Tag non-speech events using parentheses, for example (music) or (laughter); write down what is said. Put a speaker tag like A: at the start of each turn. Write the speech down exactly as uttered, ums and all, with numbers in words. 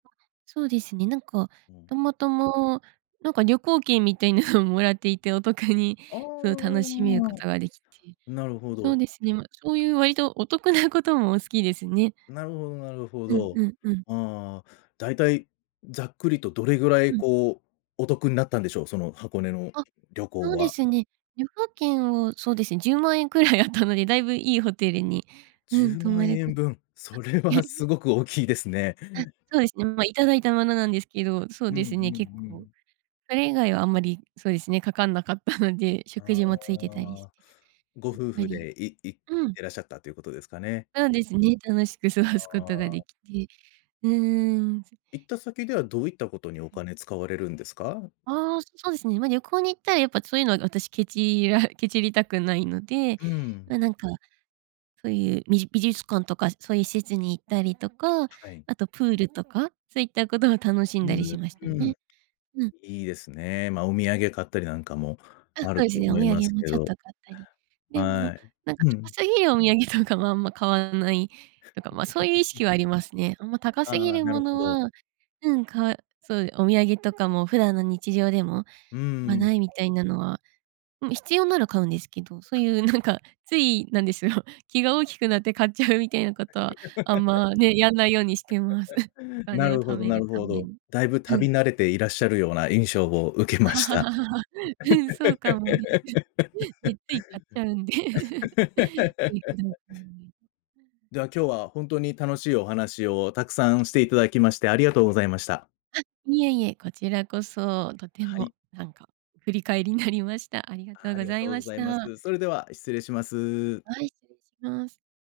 A: そうですね、なんか、
B: うん。
A: たまたま、なんか、旅行券みたいなのをもらっていて、お得に、
B: あ
A: そう、楽しめること
B: あ、
A: ができて、
B: なるほ
A: そう
B: ど。
A: ですね、ま、そういう割とお得なことも好きですね。
B: なるほどなるほ
A: うんう
B: ど。
A: んうん。
B: ああ、だいたいざっくりとどれぐら
A: う
B: い、
A: ん。
B: こう、お得んなったんでしょう？その箱根の
A: あ、
B: 旅行
A: そうで
B: は。
A: すね。旅行券を、そうですね、じゅうまんえんくらいあったので、だいぶいいホテルに、
B: じ
A: う
B: ゅ
A: ん、
B: う
A: 泊
B: ま
A: ま
B: ん
A: れ
B: え
A: かあ
B: んぶん、それはす
A: (laughs)
B: ごく大きいですね。
A: あ、そうですね。まあ、いただいたものなんですけど、そう
B: うんう
A: ですね、結
B: んう
A: 構。
B: ん。
A: それ以外はあんまりそうですね、かかんなかったので、食
B: あ
A: 事もついてたりして、
B: あ、ご
A: やっ
B: 夫
A: ぱ
B: 婦
A: り
B: でいい行
A: う
B: っ
A: ん。
B: てらっしゃったということですかね。
A: うん、ですね、楽しく過ごす
B: あ
A: ことがで
B: あ。
A: きて。うん。
B: 行った先では、どういったことにお
A: うん。
B: 金使われるんですか？
A: ああ、そうですね、まあ、旅行に行ったらやっぱそういうのは私けちらけちりたくないので、
B: うん。
A: まあ、なんか、そういうび美術館とかそういう施設に行ったりとか、
B: はい。
A: あとプールとか、そういったことを楽し
B: う
A: んだりしました
B: ーん、うん。
A: ね。うん。
B: いいですね。まあ、お土産買ったりなんかも
A: あ、そ
B: あ
A: う
B: る
A: で
B: と
A: すね、お
B: 思い
A: 土
B: ま
A: 産
B: す
A: も
B: け
A: ちょっ
B: ど
A: と買ったり。でも
B: はい。
A: なんか、
B: う
A: ちょこ
B: ん。
A: すぎるお土産とかもあんま買わないとか、まあ、そういう意識
B: (laughs)
A: はありますね。あんま高
B: あ
A: すぎ
B: あ、
A: る
B: な
A: も
B: るほ
A: の
B: ど。
A: は、うん、かわそうでお土産とかも普段の日常でも、
B: うん
A: 買
B: う
A: わ
B: ん。
A: ないみたいなのはうん、必要なら買うんですけど、そういうなんか、つい、なんですよ、気が大きくなって買っちゃうみたいなことはあんまね、やんないようにしてます。(chuckles) お
B: (laughs) な
A: 金を
B: る
A: 貯
B: ほど
A: め
B: な
A: る
B: る
A: た
B: ほ
A: め
B: ど。
A: に。
B: だいぶ
A: う
B: 旅
A: ん。
B: 慣れていらっしゃるような印象を受けました。
A: (laughs) うん、そうかもです。え、つい買っちゃうんで。(laughs) いふどう
B: (laughs)
A: もんぎ。
B: では、今日は本当に楽しいお話をたくさんしていただきまして、「打-明」ありがとうございました。
A: あ、いえいえ、こちらこそ、とて
B: は
A: も
B: い。
A: なんか、振り返りなりました。ありがと
B: あ、
A: う
B: あ
A: ご
B: りが
A: ざ
B: と
A: い
B: う
A: ま
B: ご
A: し
B: ざいま
A: た。
B: す。それでは、失礼します。
A: はい、失礼します。